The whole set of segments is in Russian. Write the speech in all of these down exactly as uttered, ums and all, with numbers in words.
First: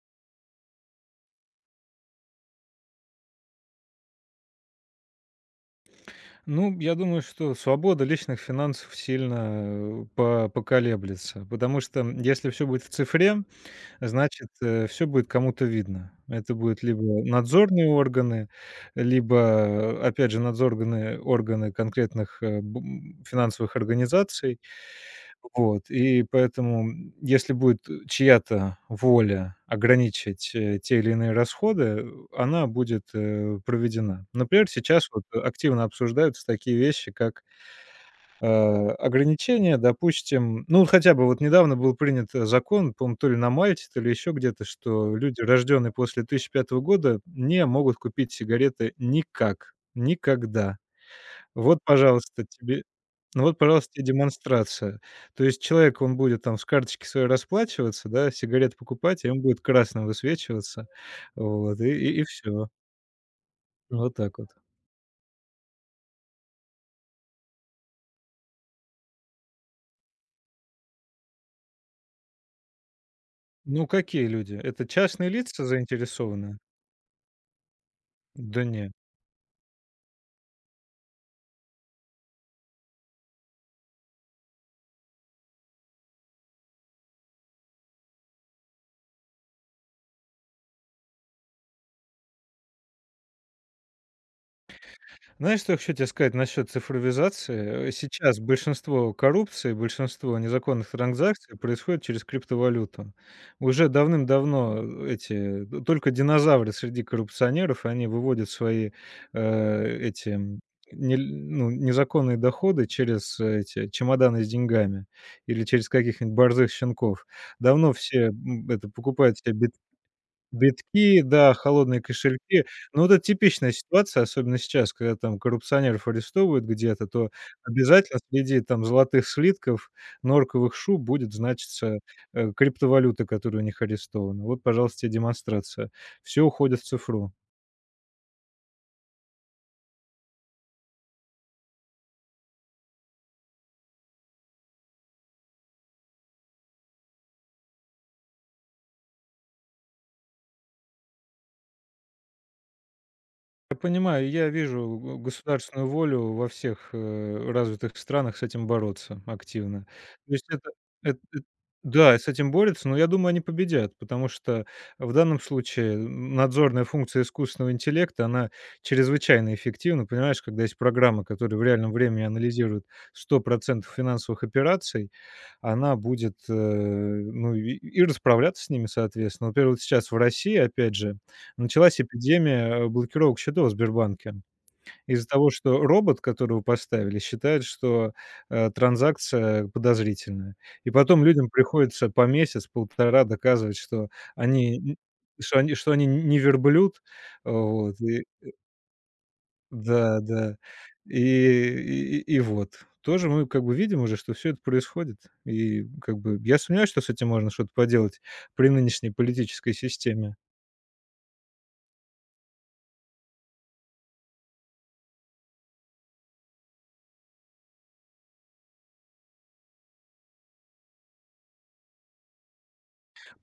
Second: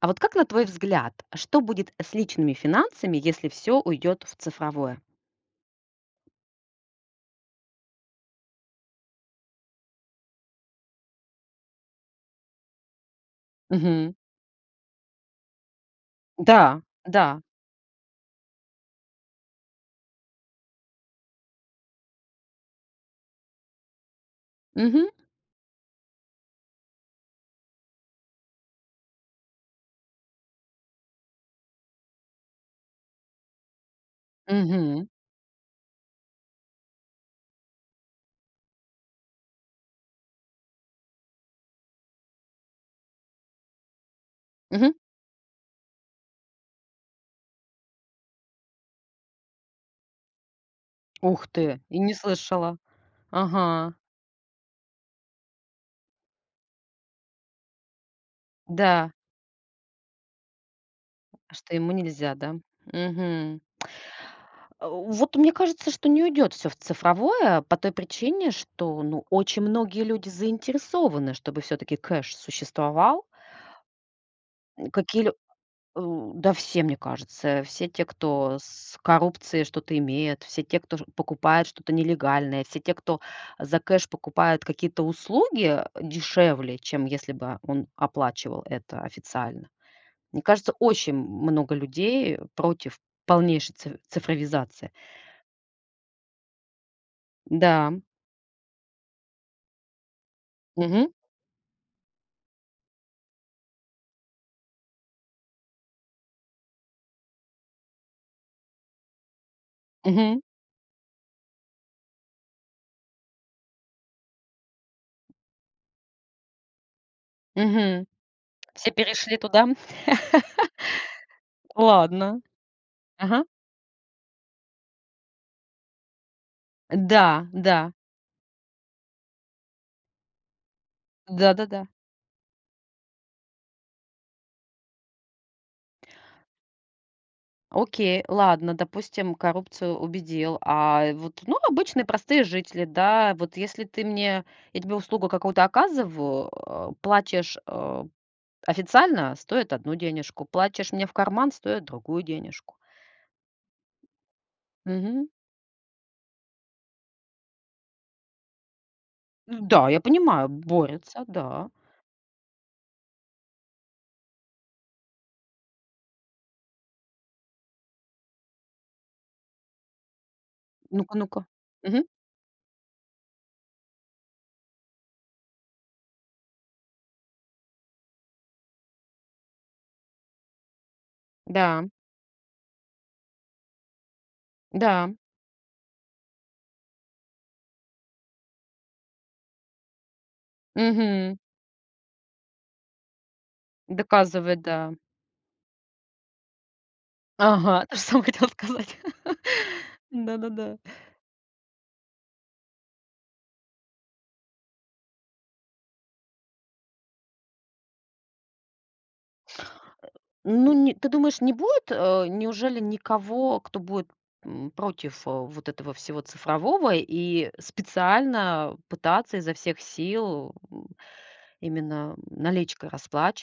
А вот как, на твой взгляд, что будет с личными финансами, если все уйдет в цифровое? Ну, я думаю, что свобода личных финансов сильно, э, по поколеблется, потому что, если все будет в цифре, Мгм. значит, все будет кому-то видно. Это Да, будут либо да. надзорные органы, либо, э, опять же, надзорные органы конкретных, э, б м, финансовых организаций. Мгм, Вот, и поэтому, м, если будет, э, чья-то воля ограничить, э, те или иные расходы, э, она будет, э, проведена. Например, мгм, сейчас вот активно обсуждаются такие вещи, как э, ограничения, допустим. Ну, вот хотя бы вот недавно был принят, э, закон, по-моему, то ли на Мальте, то ли еще где-то, мгм. что люди, рожденные после две тысячи пятого года, не могут купить сигареты никак, никогда. Ух Вот, ты, и не пожалуйста, слышала. тебе Ну вот, пожалуйста, Ага, тебе демонстрация. То есть человек, он будет там с карточки своей расплачиваться, да, сигарет да. покупать, и ему будет красным высвечиваться. Что Вот, и ему и и нельзя, да? Мгм. вот так вот. А, вот мне кажется, что не уйдет все в цифровое по той причине, что, ну, очень многие люди заинтересованы, чтобы все таки кэш существовал. Ну, какие люди? Это частные Какие? лица У, да заинтересованы? все, мне кажется. Все те, кто Да не. с коррупцией что-то имеет, все те, кто ш покупает что-то нелегальное, все те, кто за кэш покупают какие-то услуги дешевле, чем если бы он оплачивал это официально. Мне кажется, очень много людей против полнейшей ци цифровизации. Знаешь, что я хочу тебе сказать насчет цифровизации? Да. Э, Сейчас большинство коррупции, большинство незаконных Мгм. транзакций происходит через криптовалюту. Уже давным-давно эти д- только динозавры среди коррупционеров, они выводят свои э, эти Мгм. м, не- ну, незаконные доходы через э, эти чемоданы с деньгами или через каких-нибудь борзых щенков. Давно Мгм. все м, это Все перешли покупают туда. себе битки, да, холодные Ладно. кошельки. Но вот это Ага. типичная ситуация, особенно сейчас, когда там коррупционеров арестовывают где-то, то Да, да. обязательно среди там золотых слитков, норковых шуб будет Да-да-да. значиться, э, криптовалюта, которая у них арестована. Вот, пожалуйста, те демонстрация. Все уходит в цифру. Окей, ладно, допустим, коррупцию убедил. А вот, ну, обычные простые жители, да, вот если ты мне, я тебе услугу какую-то оказываю, э, платишь э, официально, стоит одну денежку, платишь мне в карман, стоит другую денежку. Я понимаю, я вижу г- Мгм. государственную волю во всех э, развитых странах с этим бороться Ну активно. да, я То есть понимаю, это, это- борется, это- да. Да, с этим борются, но я думаю, они победят, потому что в данном случае надзорная функция искусственного интеллекта, она чрезвычайно эффективна. Понимаешь, когда есть Ну-ка, программы, ну-ка. которые в реальном Мгм. времени анализируют сто процентов финансовых операций, она будет, э, ну, и и расправляться с ними, соответственно. Вот, например, вот сейчас в России, опять же, Да, началась эпидемия, э, блокировок счетов в Сбербанке да. из-за того, что робот, которого поставили, считает, что, э, транзакция подозрительная. И потом Мгм. людям приходится по месяц, полтора доказывать, что Доказывает, они да. н что они что они не верблюд, э, Ага, то вот, же и самое хотел сказать. да, да. Да-да-да. И и и вот. Тоже мы как бы видим уже, что все это происходит. И как бы я сомневаюсь, что с этим можно что-то поделать при нынешней политической системе. Ну, не ты думаешь, не будет, э, неужели никого, кто будет, м, против, э, вот этого всего цифрового и специально пытаться изо всех сил, м, именно наличкой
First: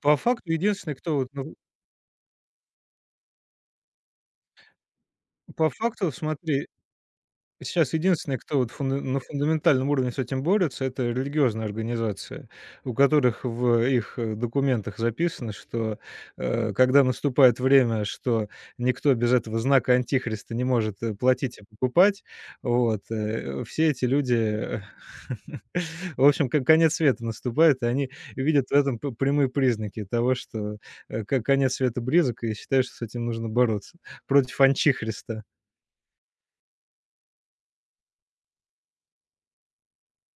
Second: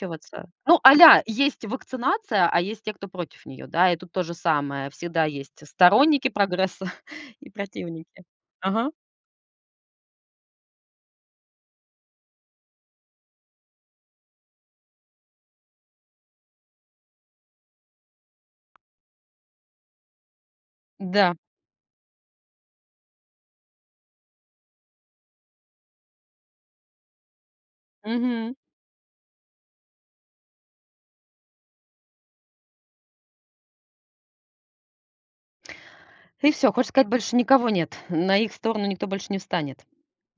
По факту Ну, единственный, кто аля, вот, ну, есть вакцинация, а есть те, кто против нее, да, и тут то же самое. Всегда есть по факту, сторонники смотри прогресса и Сейчас противники. единственные, кто вот Ага. фуна на фундаментальном уровне с этим борется, это религиозные организации, у которых в их, э, документах записано, что, э, когда наступает время, что никто без этого знака антихриста не может, э, Да. платить и покупать, вот, э, все эти люди, э, в общем, к конец света наступает, и они Мгм. видят в этом п прямые признаки того, что, э, к конец света близок, и считают, что с этим нужно бороться против антихриста. И все. Хочешь сказать, больше никого нет. На их сторону никто больше не встанет.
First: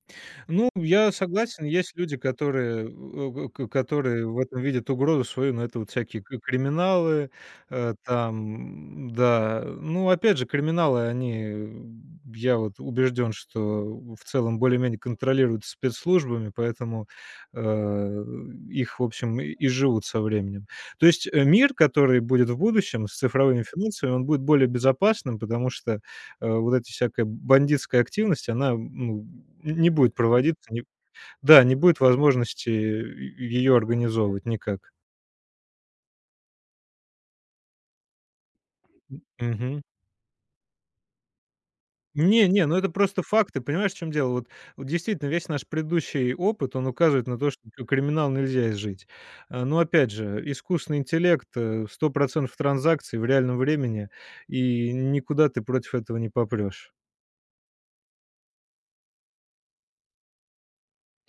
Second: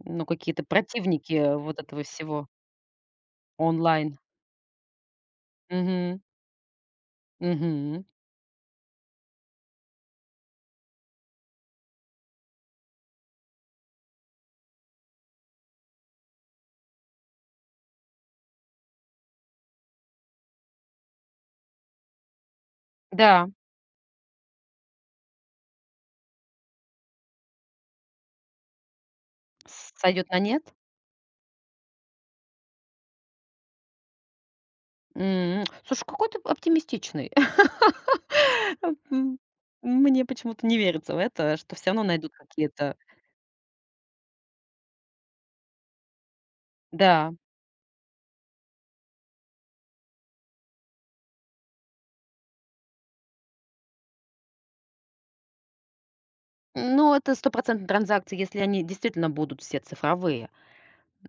Ну, какие-то Ну, я противники согласен, вот есть этого люди, всего. которые, э, к Онлайн. которые в этом видят угрозу свою, но это вот Мгм. всякие к криминалы, э, Мгм. там, да. Ну, опять же, криминалы, они, м, я вот убежден, что в целом более-менее контролируют спецслужбами, поэтому, э, их, в общем, и и живут со временем. То есть, э, мир, который будет в будущем с Да, цифровыми финансами, он будет более безопасным, потому что, э, вот эта всякая бандитская активность, она, ну, не будет сойдет на нет? проводиться, не да, не будет возможности ее организовывать никак. М. Слушай, какой ты оптимистичный. М, Мгм. мне почему-то не верится в это, что все равно найдут Не не, ну это какие-то. просто факты. Понимаешь, в чем дело? Вот вот действительно весь наш предыдущий опыт, он указывает Да. на то, что к криминал нельзя изжить. А, но опять же, искусственный интеллект, э, сто транзакций в реальном времени, и никуда ты против этого не попрёшь. Ну, это стопроцентные транзакции, если они действительно будут все цифровые.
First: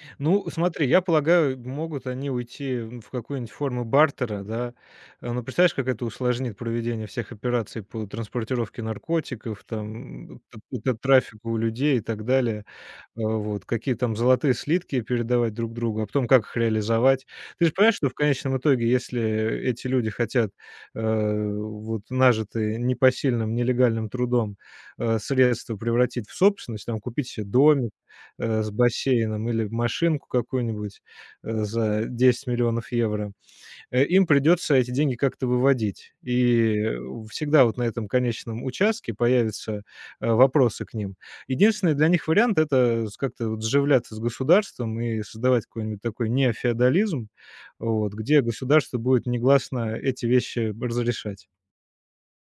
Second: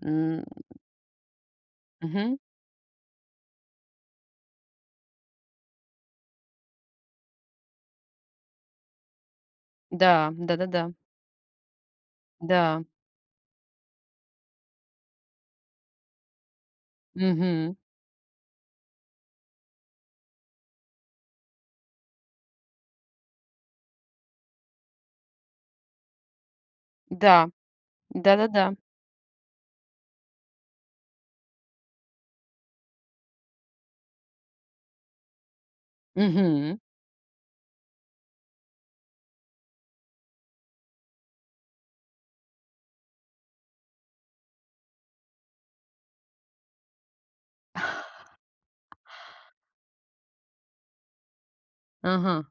М, Ну, смотри, я полагаю, могут они мгм. уйти в какую-нибудь форму бартера, да. Э, Ну, представляешь, как это усложнит проведение всех операций по транспортировке наркотиков, Да, там, т- да-да-да. т- трафику людей и так Да. Да. далее Да. э, вот, какие там золотые слитки передавать друг другу, а потом как их реализовать. Ты же Мгм. понимаешь, что в конечном итоге, если эти люди хотят, э, вот нажитые непосильным, нелегальным трудом, э, средства превратить в собственность, там купить Да. себе домик, э, Да-да-да. с бассейном или машинку какую-нибудь, э, за десять миллионов евро, э, им придется эти деньги как-то выводить. И, Мгм. э, всегда вот на этом конечном участке появятся, э, вопросы к ним. Единственный для них вариант — это с как-то вот сживляться с государством и создавать какой-нибудь такой неофеодализм, вот, где государство будет негласно эти вещи разрешать. Ага.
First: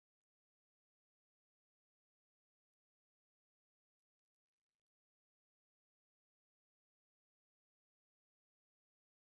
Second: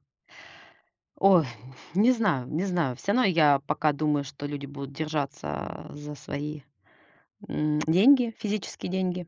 Ой, не знаю, не знаю. Все равно я пока думаю, что люди будут держаться за свои м, деньги, физические деньги,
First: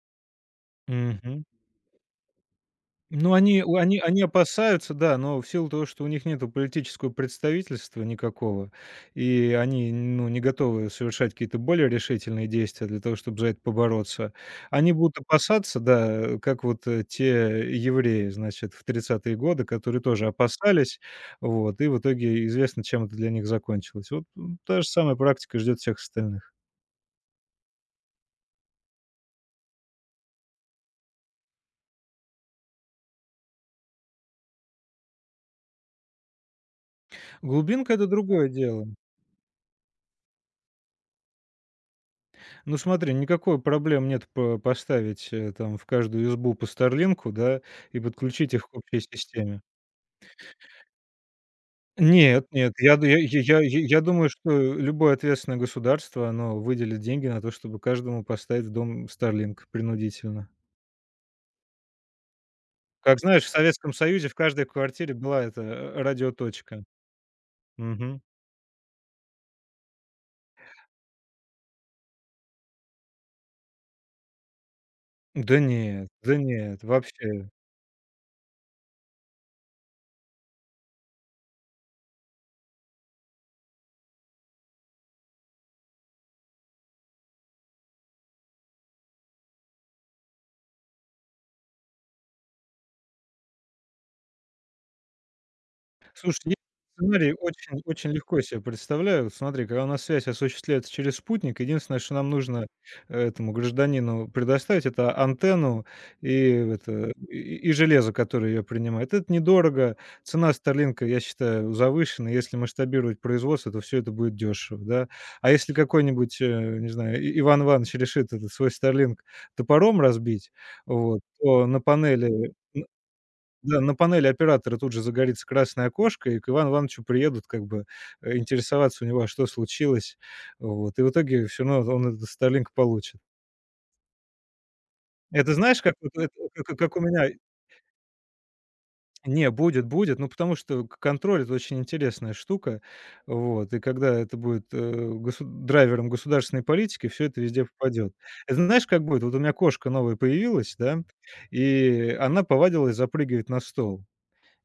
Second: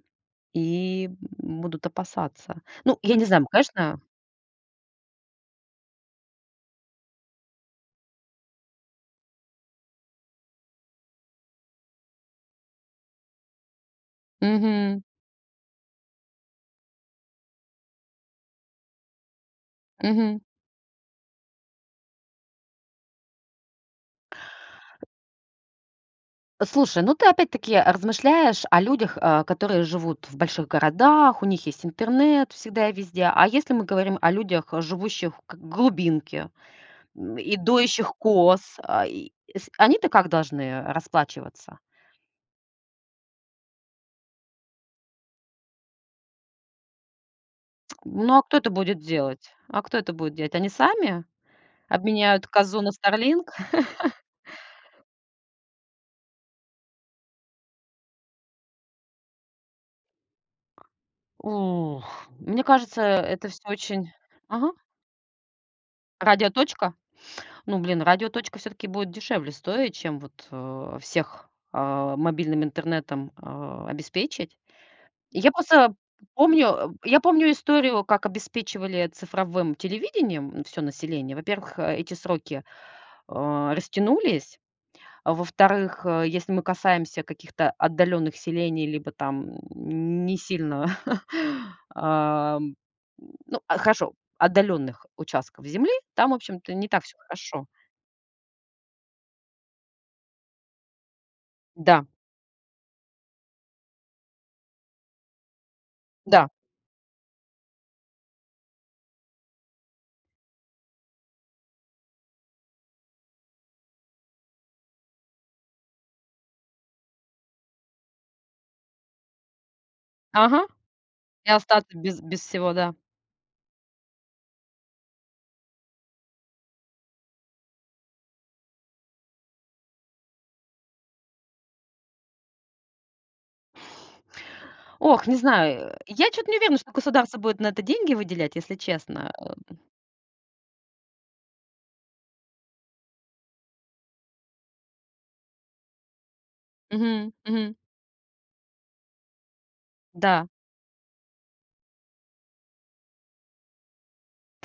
и Мгм. будут опасаться. Ну, я не Ну, знаю, они у они конечно. они опасаются, да, но в силу того, что у них нету политического представительства никакого, и они, ну, не готовы совершать какие-то более решительные действия для того, чтобы за это побороться, они Мгм. будут опасаться, да, как вот, э, те евреи, значит, в тридцатые годы, которые тоже Мгм. опасались, вот, и в итоге известно, чем это для них закончилось. Вот, м, та же самая практика ждет всех остальных. Слушай, ну ты опять-таки размышляешь о людях, а, которые живут в больших городах, у них есть интернет всегда и везде. А если мы говорим о людях, э, живущих как в глубинке м, и Глубинка — это доящих другое коз, дело. а, и с- они-то как должны расплачиваться? Ну смотри, никакой проблем нет по поставить, э, там в каждую избу по "Старлинку", да, и Ну а подключить кто их это к будет общей делать? системе. А кто это будет делать? Они сами Нет, обменяют нет, козу на я ду я Starlink? я я я думаю, что любое ответственное государство, оно выделит деньги на то, чтобы каждому поставить в дом "Старлинк" принудительно. У, мне кажется, Как знаешь, это в все Советском очень. Союзе в каждой Ага. квартире была эта, э, радиоточка. «Радиоточка»? Ну, блин, Мгм. «Радиоточка» все таки будет дешевле стоить, чем вот, э, всех, а, мобильным интернетом, а, обеспечить. Я Да просто нет, да помню, нет, э, я вообще. помню историю, как обеспечивали цифровым телевидением все население. Во-первых, э, эти сроки, а, растянулись. А во-вторых, э, если мы касаемся каких-то отдаленных селений, либо там не сильно, ам, ну, а, хорошо, отдаленных участков земли, там, в Слушай, я общем-то, не так все сценарий хорошо. очень очень легко себе представляю. Вот смотри, когда у нас связь осуществляется через спутник, единственное, Да, что нам нужно э, этому гражданину предоставить — это антенну и да, это, и и железо, которое ее принимает. Это недорого. Цена "Старлинка", я считаю, завышена. Если масштабировать производство, то все это будет дешево, да. А если какой-нибудь, э, не знаю, И Иван Иванович решит этот свой "Старлинк" топором разбить, ага, вот, и то на остаться без без панели всего, да. да, на панели оператора тут же загорится красное окошко, и к Ивану Ивановичу приедут как бы, э, интересоваться у него, а что случилось. Вот, и в итоге все, равно он этот Starlink получит. Ох, не Это знаешь, знаю, э, как вот я это, что то не уверена, как что как у меня государство будет на это деньги выделять, если честно. Не, будет, будет, ну, потому что к контроль — это очень интересная штука. Вот, и когда это будет, э, госу драйвером государственной политики, все Мгм, это везде мгм. попадет. Это знаешь, как будет? Вот у меня кошка новая Да, появилась, да, и она повадилась запрыгивать на стол.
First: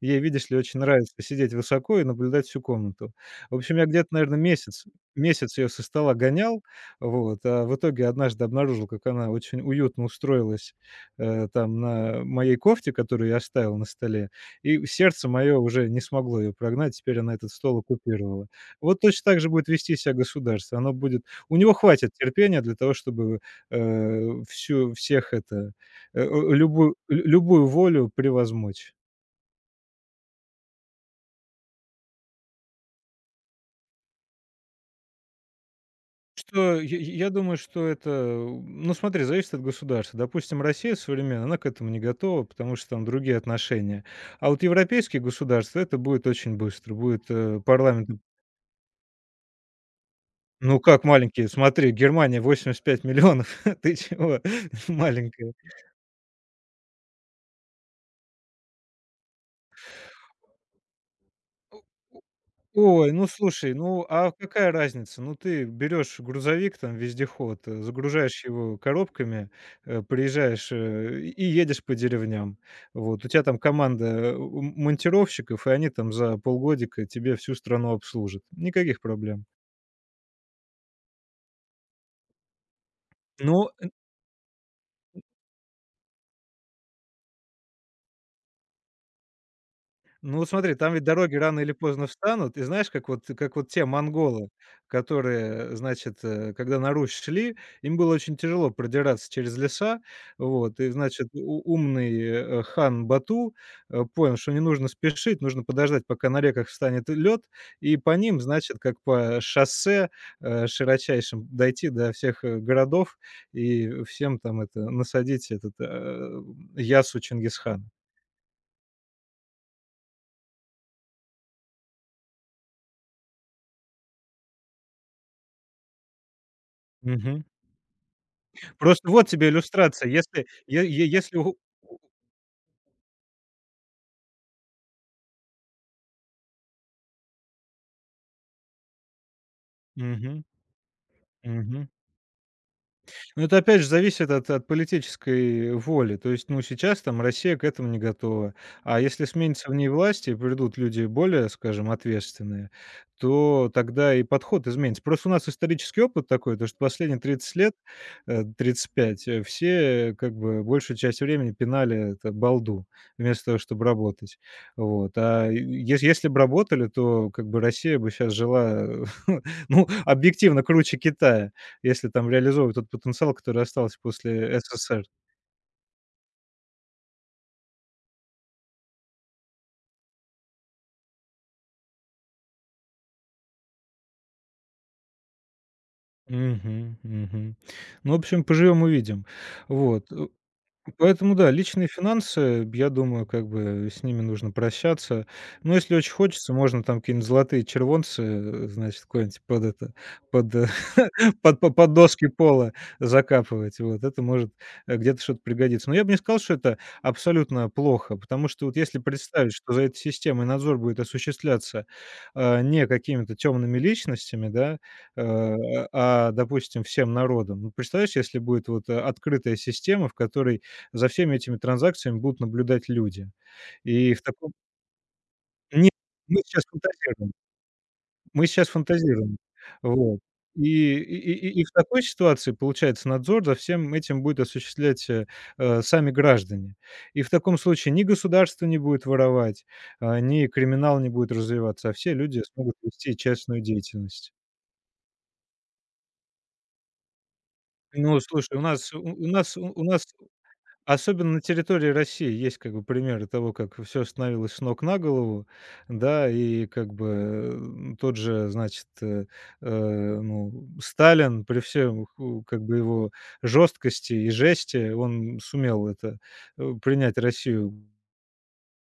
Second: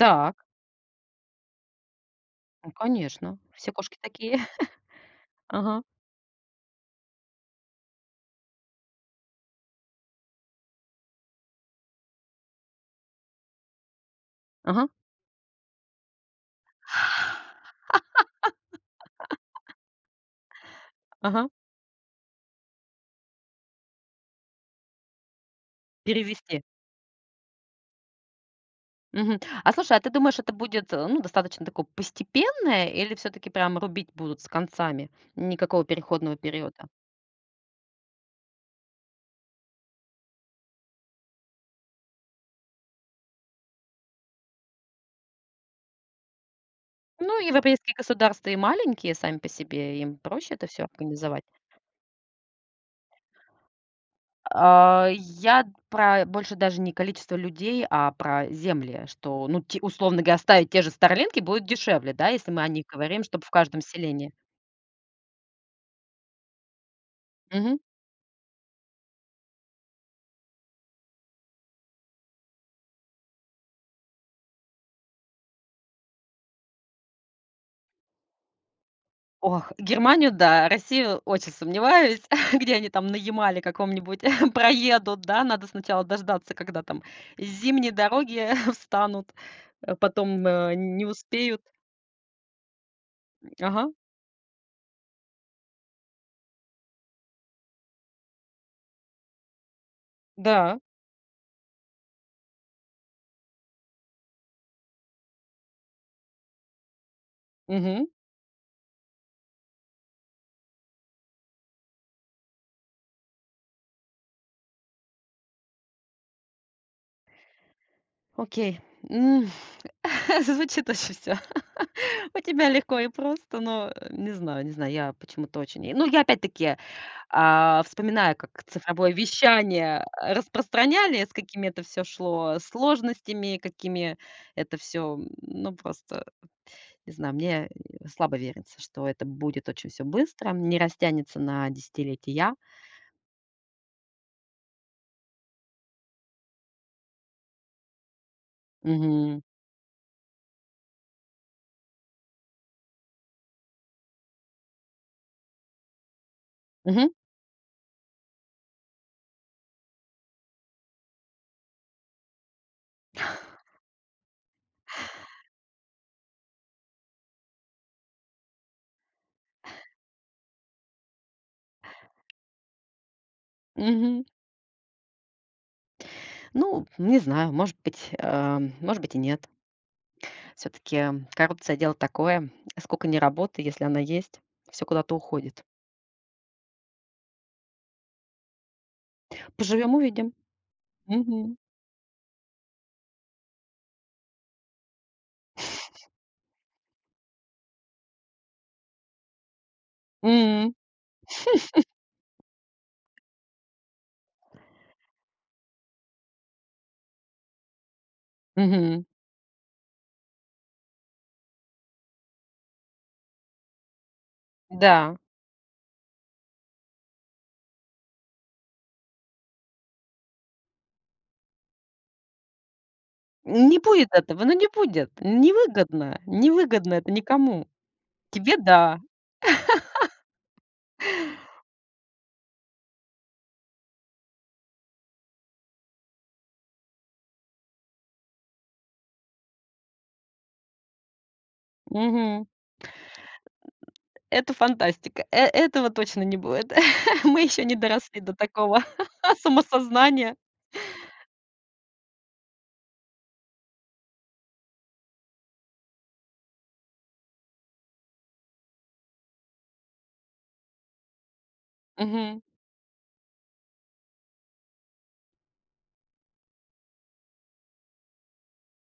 Ей, видишь ли, очень нравится сидеть высоко и наблюдать всю ну, комнату. конечно, В все общем, я кошки где-то, такие. наверное, месяц месяц ее Ага, со стола гонял, вот, а в итоге однажды обнаружил, как она очень уютно устроилась, э, там на моей кофте, которую я оставил на столе, и ага, сердце мое уже не смогло ее прогнать, теперь она этот стол оккупировала. Вот точно так же будет вести себя государство. Оно будет ага, У него хватит терпения для того, чтобы, э, всю всех это, э, э, перевести. любую лю любую волю превозмочь. Мгм. А слушай, а ты думаешь, это будет, э, ну, достаточно такое постепенное или все таки прям рубить будут с концами? Никакого переходного периода? Что я я думаю, что это, ну, смотри, зависит от государства. Допустим, Россия современная, она к этому не готова, потому что там другие отношения. А вот европейские государства — это будет очень быстро. Будет, Ну, э, европейские парламент государства и маленькие сами по себе, им проще это ну все как организовать. маленькие? Смотри, Германия восемьдесят пять миллионов, ты чего А, маленькая? я про больше даже не количество людей, а про земли, что, ну, те условно говоря, оставить те же «Старлинки» будет дешевле, да, если мы о них Ой, говорим, ну чтобы в слушай, каждом ну а селении. какая разница? Ну ты берешь грузовик, там вездеход, э, загружаешь его коробками, э, приезжаешь, э, и едешь по деревням. Вот у тебя там команда, э, у монтировщиков, и они там за полгодика тебе всю страну обслужат. Никаких проблем. Ох, Германию, да, Россию очень сомневаюсь, где они там на Ямале Ну каком-нибудь проедут, да. Надо сначала дождаться, когда там зимние дороги встанут, а Ну потом, вот смотри, э, там ведь не дороги рано успеют. или поздно встанут. И знаешь, как вот как вот те Ага, монголы, которые, значит, э, когда на Русь шли, им было очень тяжело продираться через леса. Вот. да, И, значит, у- умный э, хан Бату э, понял, что не нужно спешить, нужно подождать, пока на реках встанет лед, и мгм. по ним, значит, как по шоссе э, широчайшим дойти до всех э, городов и всем там это насадить этот э, ясу Чингисхана. Окей. М, звучит очень все. У тебя легко и просто, но, э, не знаю не знаю, я почему-то очень ну, я опять-таки, а, вспоминая, как Просто цифровое вот тебе вещание, иллюстрация. э, Если е е распространяли, с если у какими это все шло э, сложностями, какими это все, ну, просто, не знаю, мне э, слабо верится, что это будет очень все Мгм, быстро, не растянется на мгм. десятилетия. Ну, это опять же зависит от от политической воли. То есть, ну, сейчас там Россия к этому не готова. А если Мгм. сменится в ней власть и придут люди более, скажем, ответственные, то тогда и подход изменится. Просто у нас исторический опыт такой, то что Мгм. последние тридцать лет, э, тридцать пять, э, все, как бы, большую часть времени пинали это балду вместо того, чтобы работать. Вот. А ес если б работали, то, как бы, Россия бы сейчас жила, ну, объективно круче Китая. Если там реализовывать тот потенциал, который остался Мгм. после СССР. Ну, не знаю, может быть, э, может быть и нет. Все таки коррупция — дело такое, сколько ни работы, если она есть, все куда-то уходит. Мгм, мгм. Ну, в общем, поживем — увидим. Поживем — Вот, э увидим. Поэтому да, Мгм. личные финансы, я думаю, как бы с ними нужно прощаться. Но если очень хочется, можно там какие-нибудь золотые червонцы, э, значит, куда-нибудь под это, под, э, М. под, по- под доски пола закапывать. Вот это может э, где-то что-то пригодится. Но я бы не сказал, что это абсолютно плохо, потому что вот если Мгм. представить, что за этой системой надзор будет осуществляться э, не какими-то темными личностями, да, Да. э, а, допустим, всем народом. Ну, представляешь, если будет вот э, открытая система, в которой за всеми этими транзакциями будут наблюдать люди. Не будет И в этого, ну таком не будет. Нет, Невыгодно, мы сейчас невыгодно это фантазируем, никому. мы Тебе сейчас да. фантазируем. Вот. И и и и в такой ситуации, получается, надзор за всем этим будет осуществлять, э, э, сами граждане. И в таком случае ни государство не будет воровать, а, ни криминал не будет развиваться, а все люди Мгм. смогут вести частную деятельность. Это фантастика. Э этого точно не будет. Мы еще не доросли Ну, до слушай, у такого нас у у нас у у нас самосознания. особенно на территории России есть как бы примеры того, как все становилось с ног на голову, да, и как бы, э, тот же, значит, э, э, ну, Сталин при всем Мгм. ху как бы его жесткости и жести, он сумел это, э, принять Россию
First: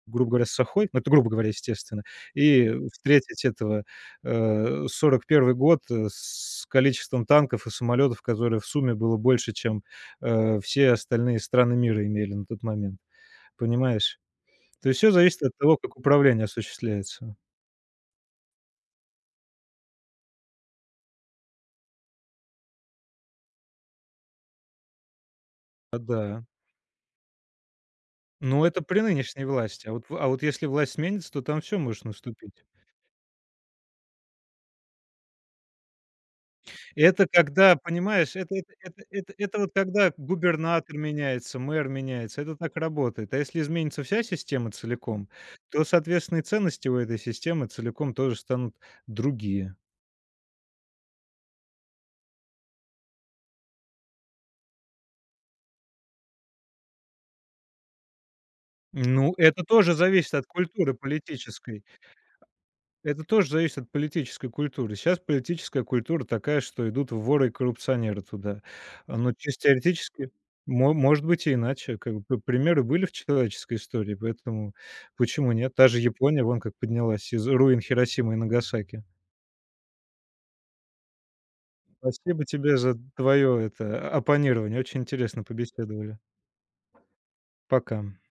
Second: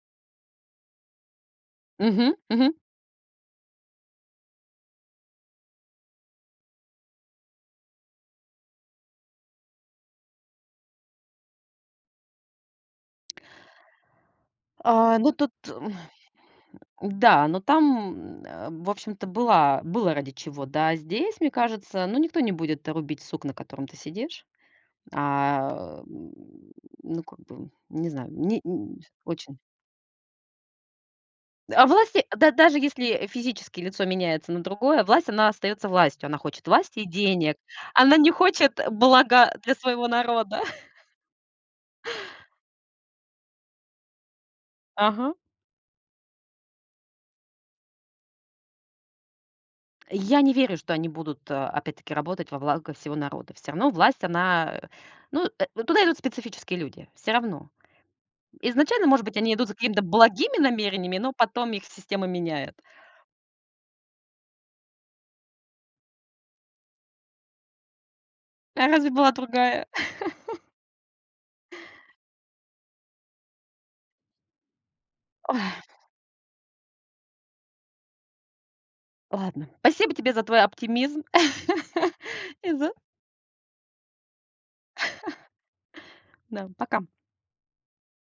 грубо говоря, с сахой, ну, это грубо говоря, естественно, Мгм. и Мгм. встретить этого, э, сорок первый год, э, с количеством танков и самолетов, которые в сумме было больше, чем, э, все остальные страны мира имели на тот момент. Понимаешь? То есть все А, ну зависит от тут, того, м, как управление осуществляется. да, но там, э, в общем-то, была было ради чего, да. Здесь, мне кажется, ну, никто не будет рубить сук, на котором ты сидишь. А, А, м, да. ну, как бы, не знаю, не Ну, это н при нынешней очень. власти. А вот в а вот если власть сменится, то там все А может власть, э, да наступить. даже если физически лицо меняется на другое, власть, она остается властью. Она хочет власти и Это денег. когда, Она не понимаешь, это это хочет это это блага это вот для своего когда народа. губернатор меняется, мэр меняется, это так работает. А если изменится вся система целиком, Ага. то, соответственно, и ценности у этой системы целиком тоже станут другие. Я не верю, что они будут, э, опять-таки, работать во благо всего народа. Все равно власть, она, э, ну, э, э, туда идут специфические люди, все равно. Изначально, может Ну, быть, они это идут за тоже какими-то зависит от благими культуры намерениями, но потом политической. их система меняет. Это тоже зависит от политической культуры. Сейчас политическая культура такая, что идут воры и коррупционеры туда. А разве А, была но чисто другая? теоретически мо- может быть и иначе. Как бы п- примеры были в человеческой истории, поэтому почему Ой, нет? Та же Япония, вон как поднялась из руин Хиросимы и Нагасаки. ладно. Спасибо тебе за твой оптимизм. Спасибо И тебе за за твое это оппонирование. Очень интересно побеседовали. да, пока. Пока.